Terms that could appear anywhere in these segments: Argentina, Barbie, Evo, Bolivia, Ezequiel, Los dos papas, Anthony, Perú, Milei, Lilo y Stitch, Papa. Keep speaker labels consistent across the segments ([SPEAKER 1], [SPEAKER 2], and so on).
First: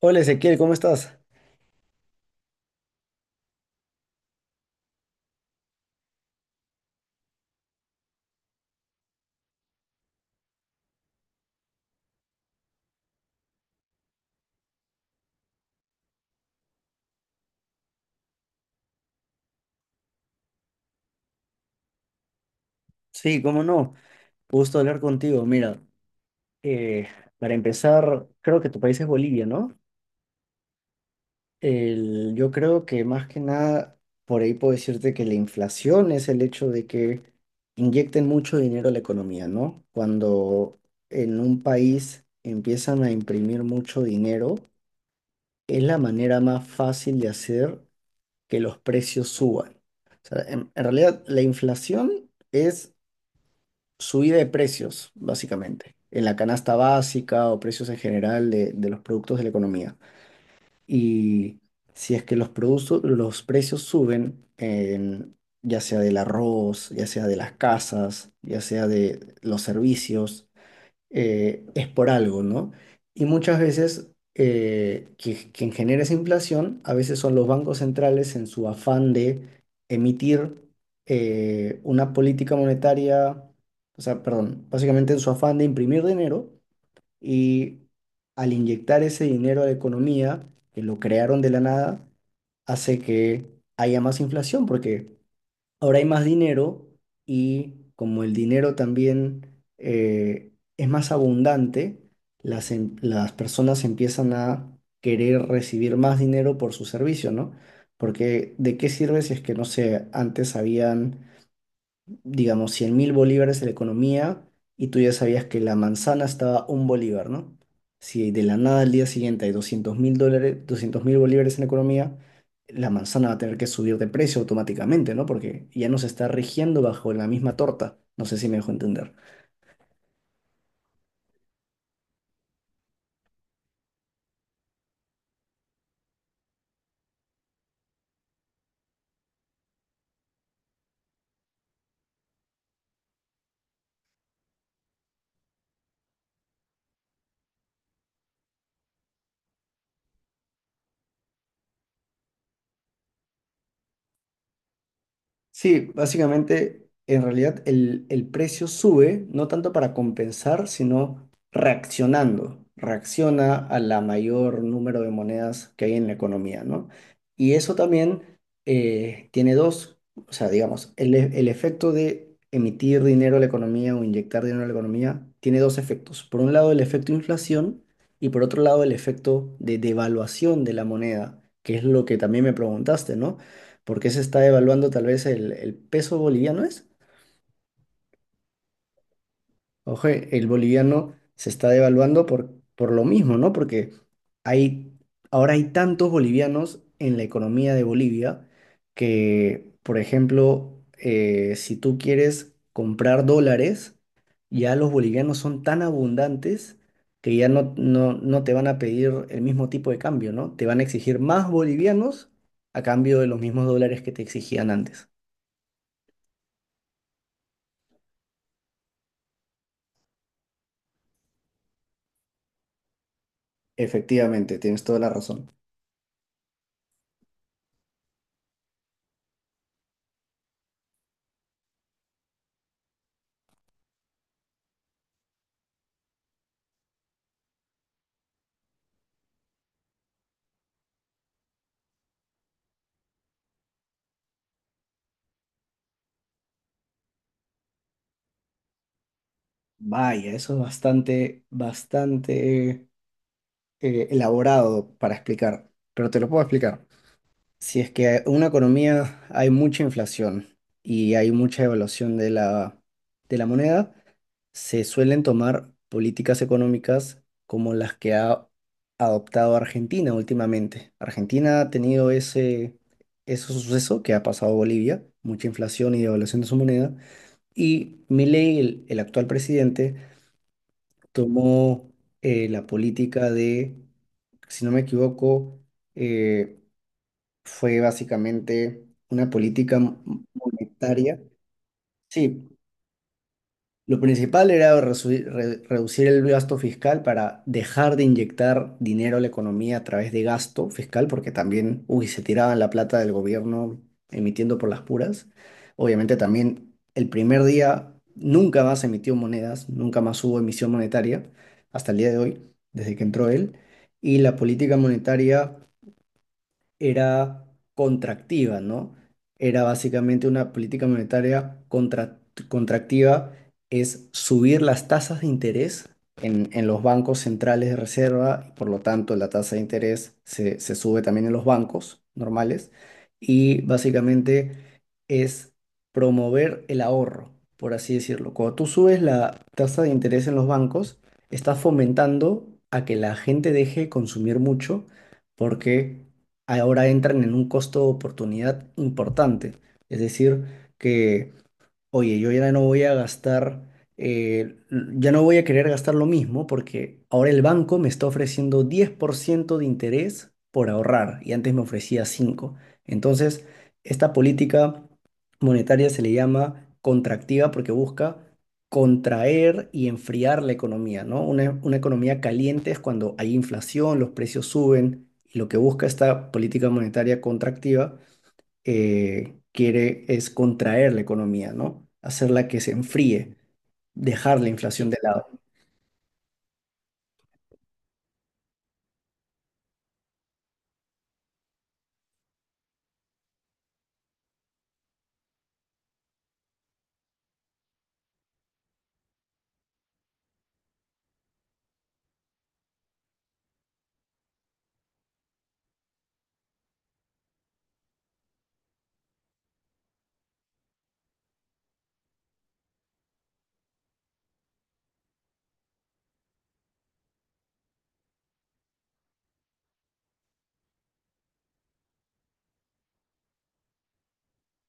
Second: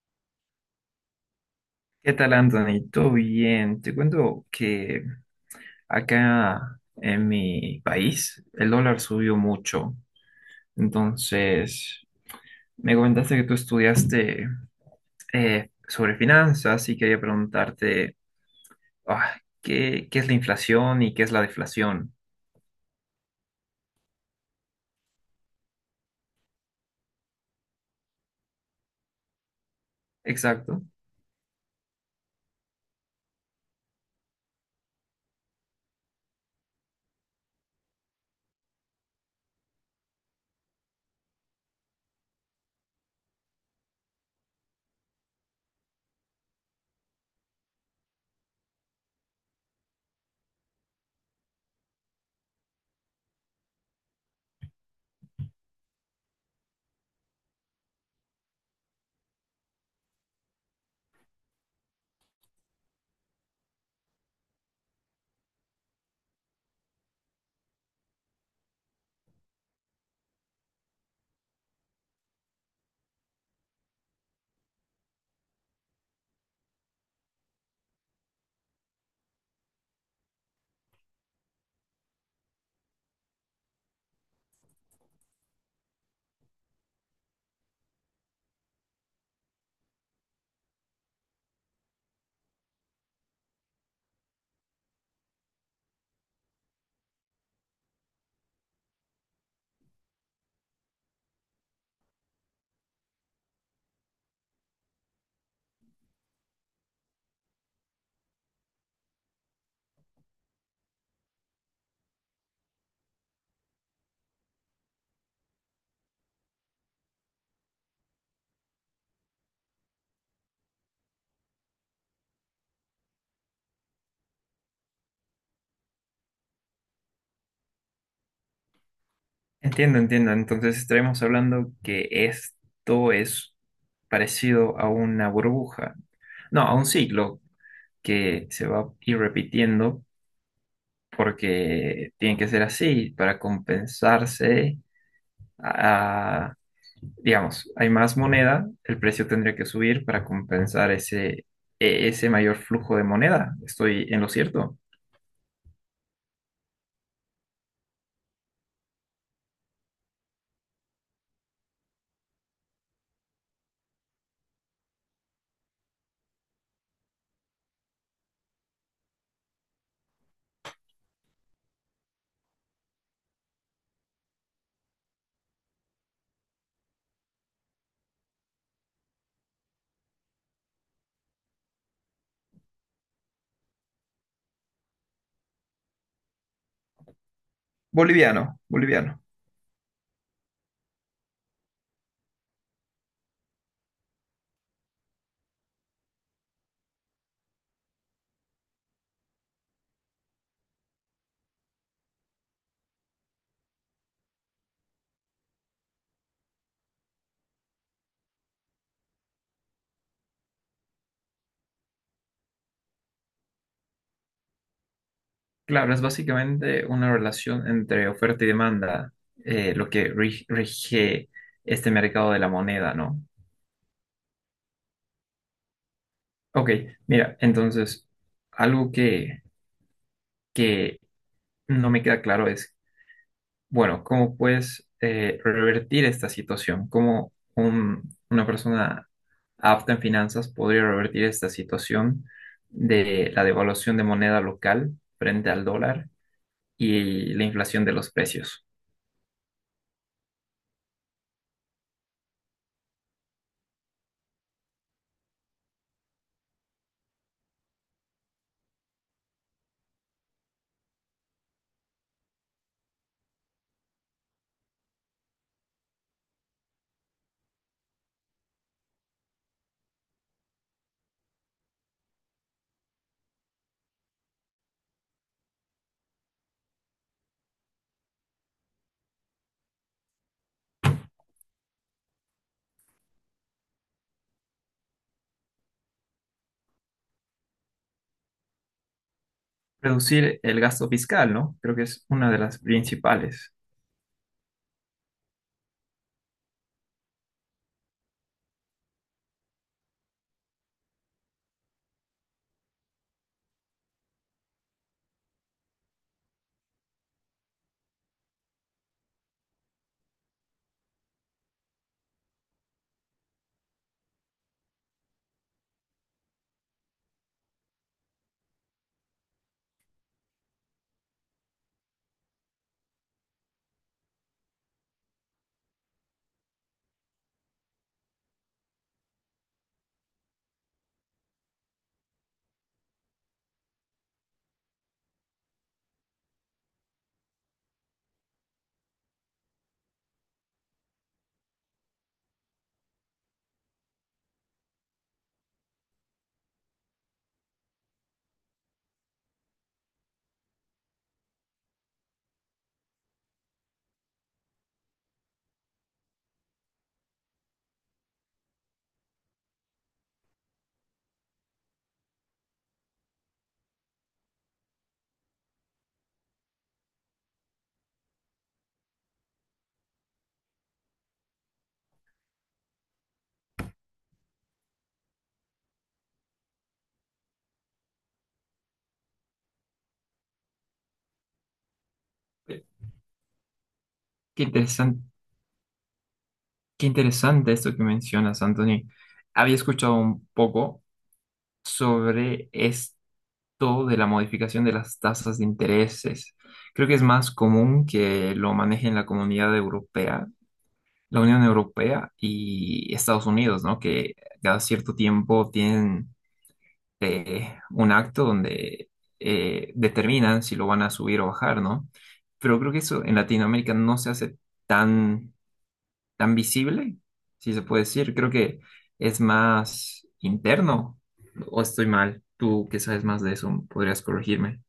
[SPEAKER 1] Hola Ezequiel, ¿cómo estás?
[SPEAKER 2] ¿Qué tal, Anthony? ¿Todo bien? Te cuento que acá en mi país el dólar subió mucho. Entonces, me comentaste que tú estudiaste sobre finanzas y quería preguntarte ah, ¿qué es la inflación y qué es la deflación?
[SPEAKER 1] Sí, cómo no. Gusto hablar contigo. Mira, eh, para empezar, creo que tu país es Bolivia, ¿no?
[SPEAKER 2] Exacto.
[SPEAKER 1] Yo creo que más que nada, por ahí puedo decirte que la inflación es el hecho de que inyecten mucho dinero a la economía, ¿no? Cuando en un país empiezan a imprimir mucho dinero, es la manera más fácil de hacer que los precios suban. O sea, en realidad, la inflación es subida de precios, básicamente, en la canasta básica o precios en general de los productos de la economía. Y si es que los productos, los precios suben, en, ya sea del arroz, ya sea de las casas, ya sea de los servicios, es por algo, ¿no? Y muchas veces quien genera esa inflación, a veces son los bancos centrales en su afán de emitir una política monetaria, o sea, perdón, básicamente en su afán de imprimir dinero y al inyectar ese dinero a la economía, que lo crearon de la nada, hace que haya más inflación porque ahora hay más dinero y como el dinero también es más abundante, las personas empiezan a querer recibir más dinero por su servicio, ¿no? Porque ¿de qué sirve si es que, no sé, antes habían digamos, 100.000 bolívares en la economía y tú ya sabías que la manzana estaba un bolívar, ¿no? Si de la nada al día siguiente hay 200.000 dólares, 200.000 bolívares en la economía, la manzana va a tener que subir de precio automáticamente, ¿no? Porque ya no se está rigiendo bajo la misma torta. No sé si me dejo entender.
[SPEAKER 2] Entiendo, entiendo. Entonces, estaremos hablando que esto es parecido a una burbuja. No, a un ciclo que se va a ir repitiendo porque tiene que ser así para compensarse. a- digamos, hay más moneda, el precio tendría que subir para compensar ese mayor flujo de moneda. Estoy en lo cierto.
[SPEAKER 1] Sí, básicamente, en realidad el precio sube, no tanto para compensar, sino reaccionando. Reacciona a la mayor número de monedas que hay en la economía, ¿no? Y eso también tiene dos, o sea, digamos, el efecto de emitir dinero a la economía o inyectar dinero a la economía tiene dos efectos. Por un lado, el efecto inflación y por otro lado, el efecto de devaluación de la moneda, que es lo que también me preguntaste, ¿no? Porque se está devaluando tal vez el peso boliviano, ¿es?
[SPEAKER 2] Boliviano, boliviano.
[SPEAKER 1] Ojo, el boliviano se está devaluando por lo mismo, ¿no? Porque hay, ahora hay tantos bolivianos en la economía de Bolivia que, por ejemplo, si tú quieres comprar dólares, ya los bolivianos son tan abundantes que ya no te van a pedir el mismo tipo de cambio, ¿no? Te van a exigir más bolivianos a cambio de los mismos dólares que te exigían antes.
[SPEAKER 2] Claro, es básicamente una relación entre oferta y demanda, lo que rige este mercado de la moneda, ¿no?
[SPEAKER 1] Efectivamente, tienes toda la razón.
[SPEAKER 2] Ok, mira, entonces, algo que no me queda claro es bueno, ¿cómo puedes revertir esta situación? ¿Cómo una persona apta en finanzas podría revertir esta situación de la devaluación de moneda local frente al dólar y la inflación de los precios?
[SPEAKER 1] Vaya, eso es bastante, bastante elaborado para explicar, pero te lo puedo explicar. Si es que en una economía hay mucha inflación y hay mucha evaluación de de la moneda, se suelen tomar políticas económicas como las que ha adoptado Argentina últimamente. Argentina ha tenido ese suceso que ha pasado a Bolivia, mucha inflación y devaluación de su moneda. Y Milei, el actual presidente, tomó la política de, si no me equivoco, eh, fue básicamente una política
[SPEAKER 2] Reducir el gasto
[SPEAKER 1] monetaria.
[SPEAKER 2] fiscal, ¿no? Creo que es una de
[SPEAKER 1] Sí,
[SPEAKER 2] las principales.
[SPEAKER 1] lo principal era reducir el gasto fiscal para dejar de inyectar dinero a la economía a través de gasto fiscal, porque también, uy, se tiraban la plata del gobierno emitiendo por las puras. Obviamente también el primer día nunca más emitió monedas, nunca más hubo emisión monetaria hasta el día de hoy, desde que entró él. Y la política monetaria era contractiva, ¿no? Era básicamente una política monetaria contractiva, es subir las tasas de interés en los bancos centrales de reserva, por lo tanto la tasa de interés se sube también en los bancos normales y básicamente es promover el ahorro, por así decirlo. Cuando tú subes la tasa de interés en los bancos, estás fomentando a que la gente deje de consumir mucho porque ahora entran en un costo de oportunidad importante. Es decir, que oye, yo ya no voy a gastar, ya no voy a querer gastar lo mismo porque ahora el banco me está ofreciendo 10% de interés por ahorrar y antes me ofrecía 5%. Entonces, esta política monetaria se le llama contractiva porque busca contraer y enfriar la economía, ¿no? Una economía caliente es cuando hay inflación, los precios suben y lo que busca esta política monetaria contractiva quiere es contraer la economía, ¿no? Hacerla que
[SPEAKER 2] Qué
[SPEAKER 1] se enfríe, dejar la inflación de
[SPEAKER 2] interesante,
[SPEAKER 1] lado.
[SPEAKER 2] qué interesante esto que mencionas, Anthony. Había escuchado un poco sobre todo de la modificación de las tasas de intereses. Creo que es más común que lo maneje en la Comunidad Europea, la Unión Europea y Estados Unidos, ¿no? Que cada cierto tiempo tienen un acto donde determinan si lo van a subir o bajar, ¿no? Pero creo que eso en Latinoamérica no se hace tan, tan visible, si se puede decir. Creo que es más interno, o estoy mal. Tú que sabes más de eso, podrías corregirme.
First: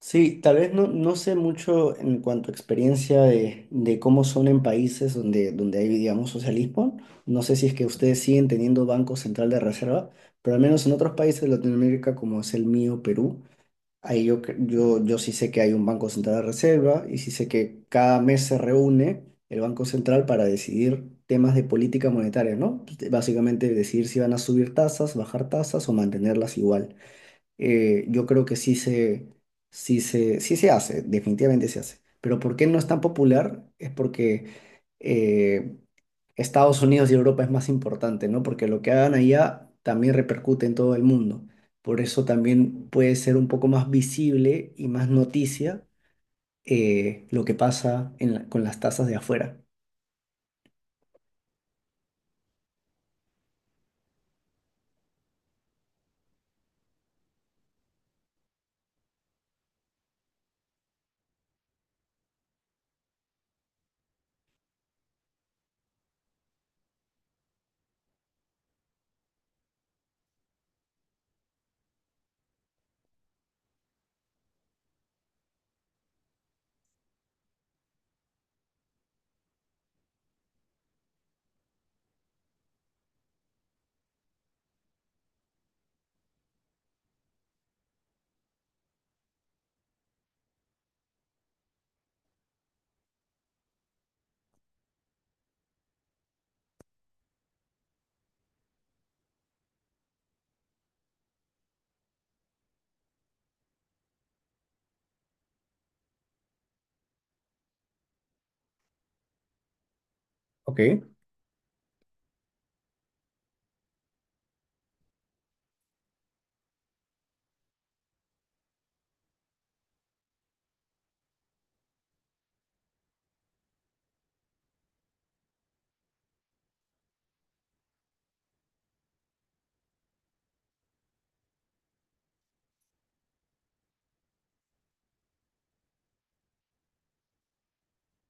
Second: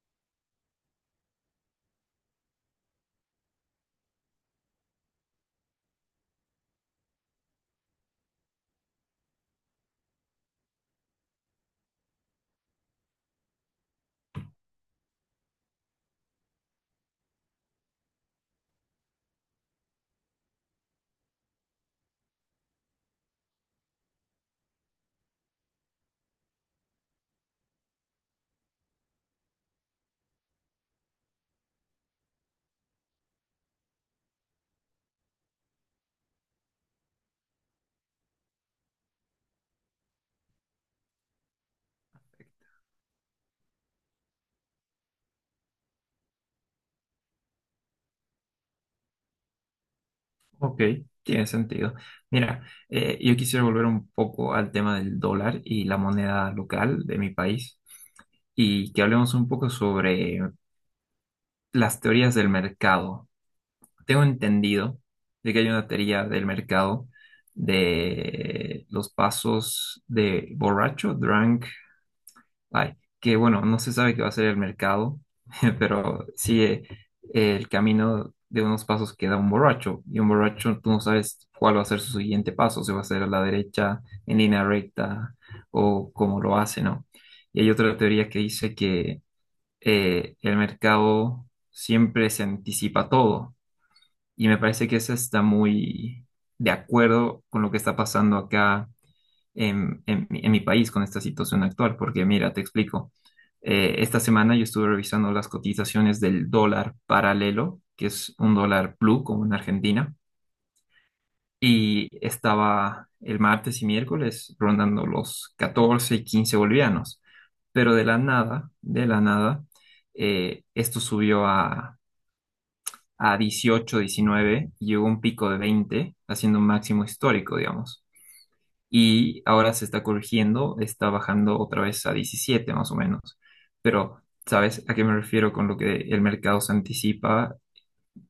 [SPEAKER 1] Sí, tal vez no, no sé mucho en cuanto a experiencia de cómo son en países donde, donde hay, digamos, socialismo. No sé si es que ustedes siguen teniendo Banco Central de Reserva, pero al menos en otros países de Latinoamérica, como es el mío, Perú, ahí yo, yo, yo sí sé que hay un Banco Central de Reserva y sí sé que cada mes se reúne el Banco Central para decidir temas de política monetaria, ¿no? Básicamente decidir si van a subir tasas, bajar tasas o mantenerlas igual. Yo creo que sí se, sí se hace, definitivamente se hace. Pero ¿por qué no es tan popular? Es porque eh, Estados Unidos y Europa es más importante, ¿no? Porque lo que hagan allá también repercute en todo el mundo. Por eso también puede ser un poco más visible y más noticia lo que pasa en con las tasas de afuera.
[SPEAKER 2] Ok, tiene sentido. Mira, yo quisiera volver un poco al tema del dólar y la moneda local de mi país y que hablemos un poco sobre las teorías del mercado. Tengo entendido de que hay una teoría del mercado de los pasos de borracho, drunk. Ay, que bueno, no se sabe qué va a ser el mercado, pero sigue el camino de unos pasos que da un borracho. Y un borracho, tú no sabes cuál va a ser su siguiente paso, si va a ser a la derecha, en línea recta, o cómo lo hace, ¿no? Y hay otra teoría que dice que el mercado siempre se anticipa todo. Y me parece que esa está muy de acuerdo con lo que está pasando acá en mi país con esta situación actual, porque mira, te explico. Esta semana yo estuve revisando las cotizaciones del dólar paralelo, que es un dólar blue como en Argentina,
[SPEAKER 1] Ok.
[SPEAKER 2] y estaba el martes y miércoles rondando los 14 y 15 bolivianos, pero de la nada, esto subió a 18, 19 y llegó a un pico de 20, haciendo un máximo histórico, digamos. Y ahora se está corrigiendo, está bajando otra vez a 17 más o menos. Pero, ¿sabes a qué me refiero con lo que el mercado se anticipa?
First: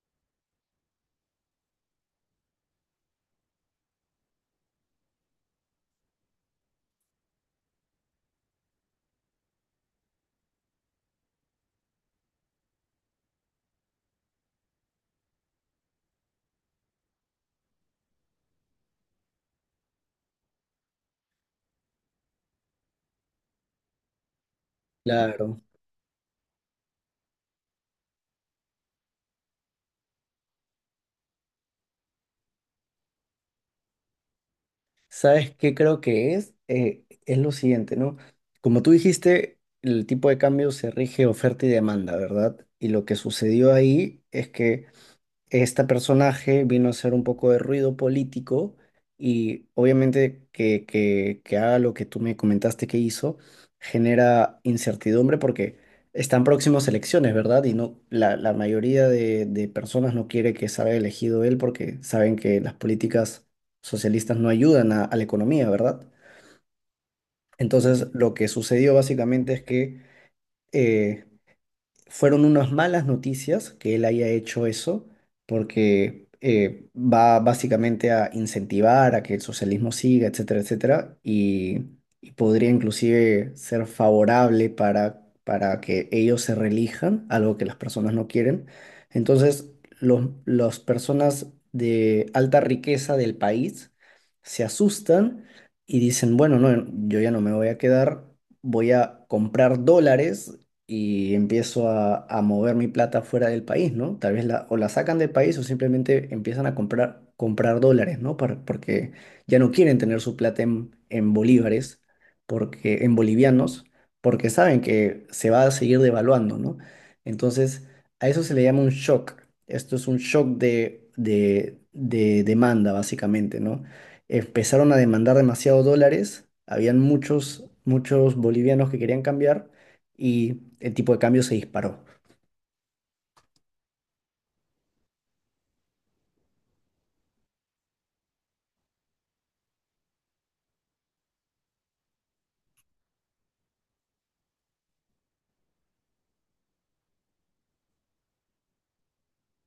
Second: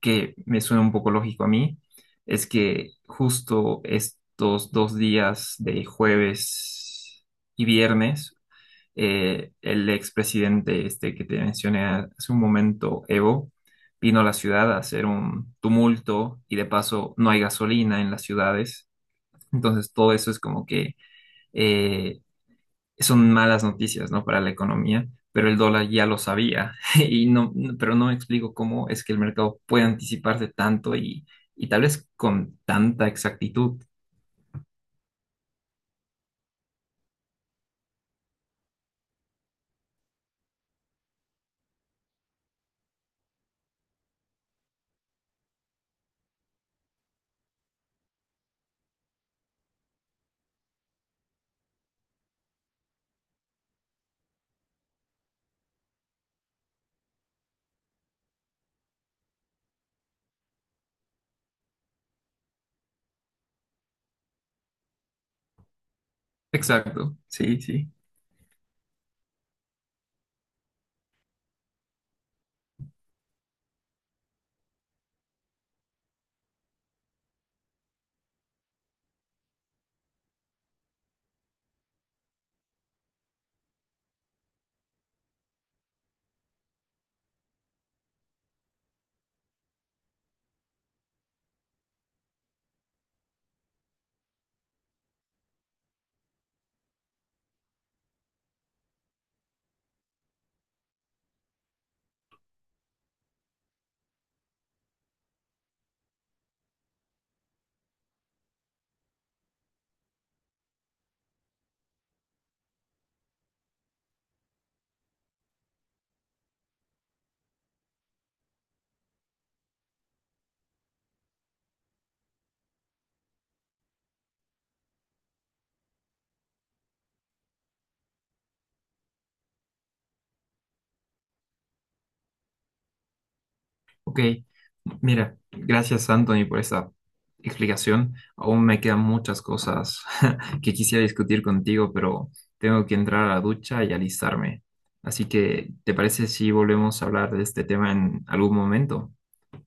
[SPEAKER 2] Que me suena un poco lógico a mí, es que justo estos dos días de jueves y viernes, el expresidente este que te mencioné hace un momento, Evo, vino a la ciudad a hacer un tumulto y de paso no hay gasolina en las ciudades. Entonces todo eso es como que eh, son malas noticias, ¿no? Para la economía, pero el
[SPEAKER 1] Claro.
[SPEAKER 2] dólar ya lo sabía. Y no, no, pero no me explico cómo es que el mercado puede anticiparse tanto y tal vez con tanta exactitud.
[SPEAKER 1] ¿Sabes qué creo que es? Es lo siguiente, ¿no? Como tú dijiste, el tipo de cambio se rige oferta y demanda, ¿verdad? Y lo que sucedió ahí es que este personaje vino a hacer un poco de ruido político y obviamente que haga lo que tú me comentaste que hizo genera incertidumbre porque están próximas elecciones, ¿verdad? Y no, la mayoría de personas no quiere que salga elegido él porque saben que las políticas socialistas no ayudan a la economía, ¿verdad?
[SPEAKER 2] Exacto, sí, sí.
[SPEAKER 1] Entonces, lo que sucedió básicamente es que... eh, fueron unas malas noticias que él haya hecho eso, porque va básicamente a incentivar a que el socialismo siga, etcétera, etcétera, y podría inclusive ser favorable para que ellos se reelijan, algo que las personas no quieren. Entonces, las personas de alta riqueza del país se asustan y dicen, bueno, no, yo ya no me voy a quedar, voy a comprar dólares y empiezo a mover mi plata fuera del país, ¿no? Tal vez la, o la sacan del país o simplemente empiezan a comprar, comprar dólares, ¿no? Para- porque ya no quieren tener su plata en bolívares, porque, en bolivianos, porque saben que se va a seguir devaluando, ¿no? Entonces, a eso se le llama un shock. Esto es un shock de demanda, básicamente, ¿no? Empezaron a demandar demasiados dólares, habían muchos, muchos bolivianos que querían cambiar y el tipo de cambio se disparó.
[SPEAKER 2] Ok, mira, gracias Anthony por esta explicación. Aún me quedan muchas cosas que quisiera discutir contigo, pero tengo que entrar a la ducha y alistarme. Así que, ¿te parece si volvemos a hablar de este tema en algún momento?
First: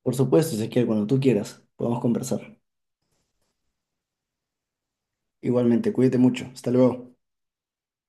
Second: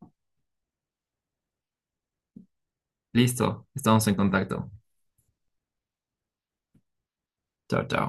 [SPEAKER 1] Por supuesto, Ezequiel, cuando tú quieras, podemos conversar.
[SPEAKER 2] Listo, estamos en contacto.
[SPEAKER 1] Igualmente, cuídate mucho. Hasta luego.
[SPEAKER 2] Chao, chao.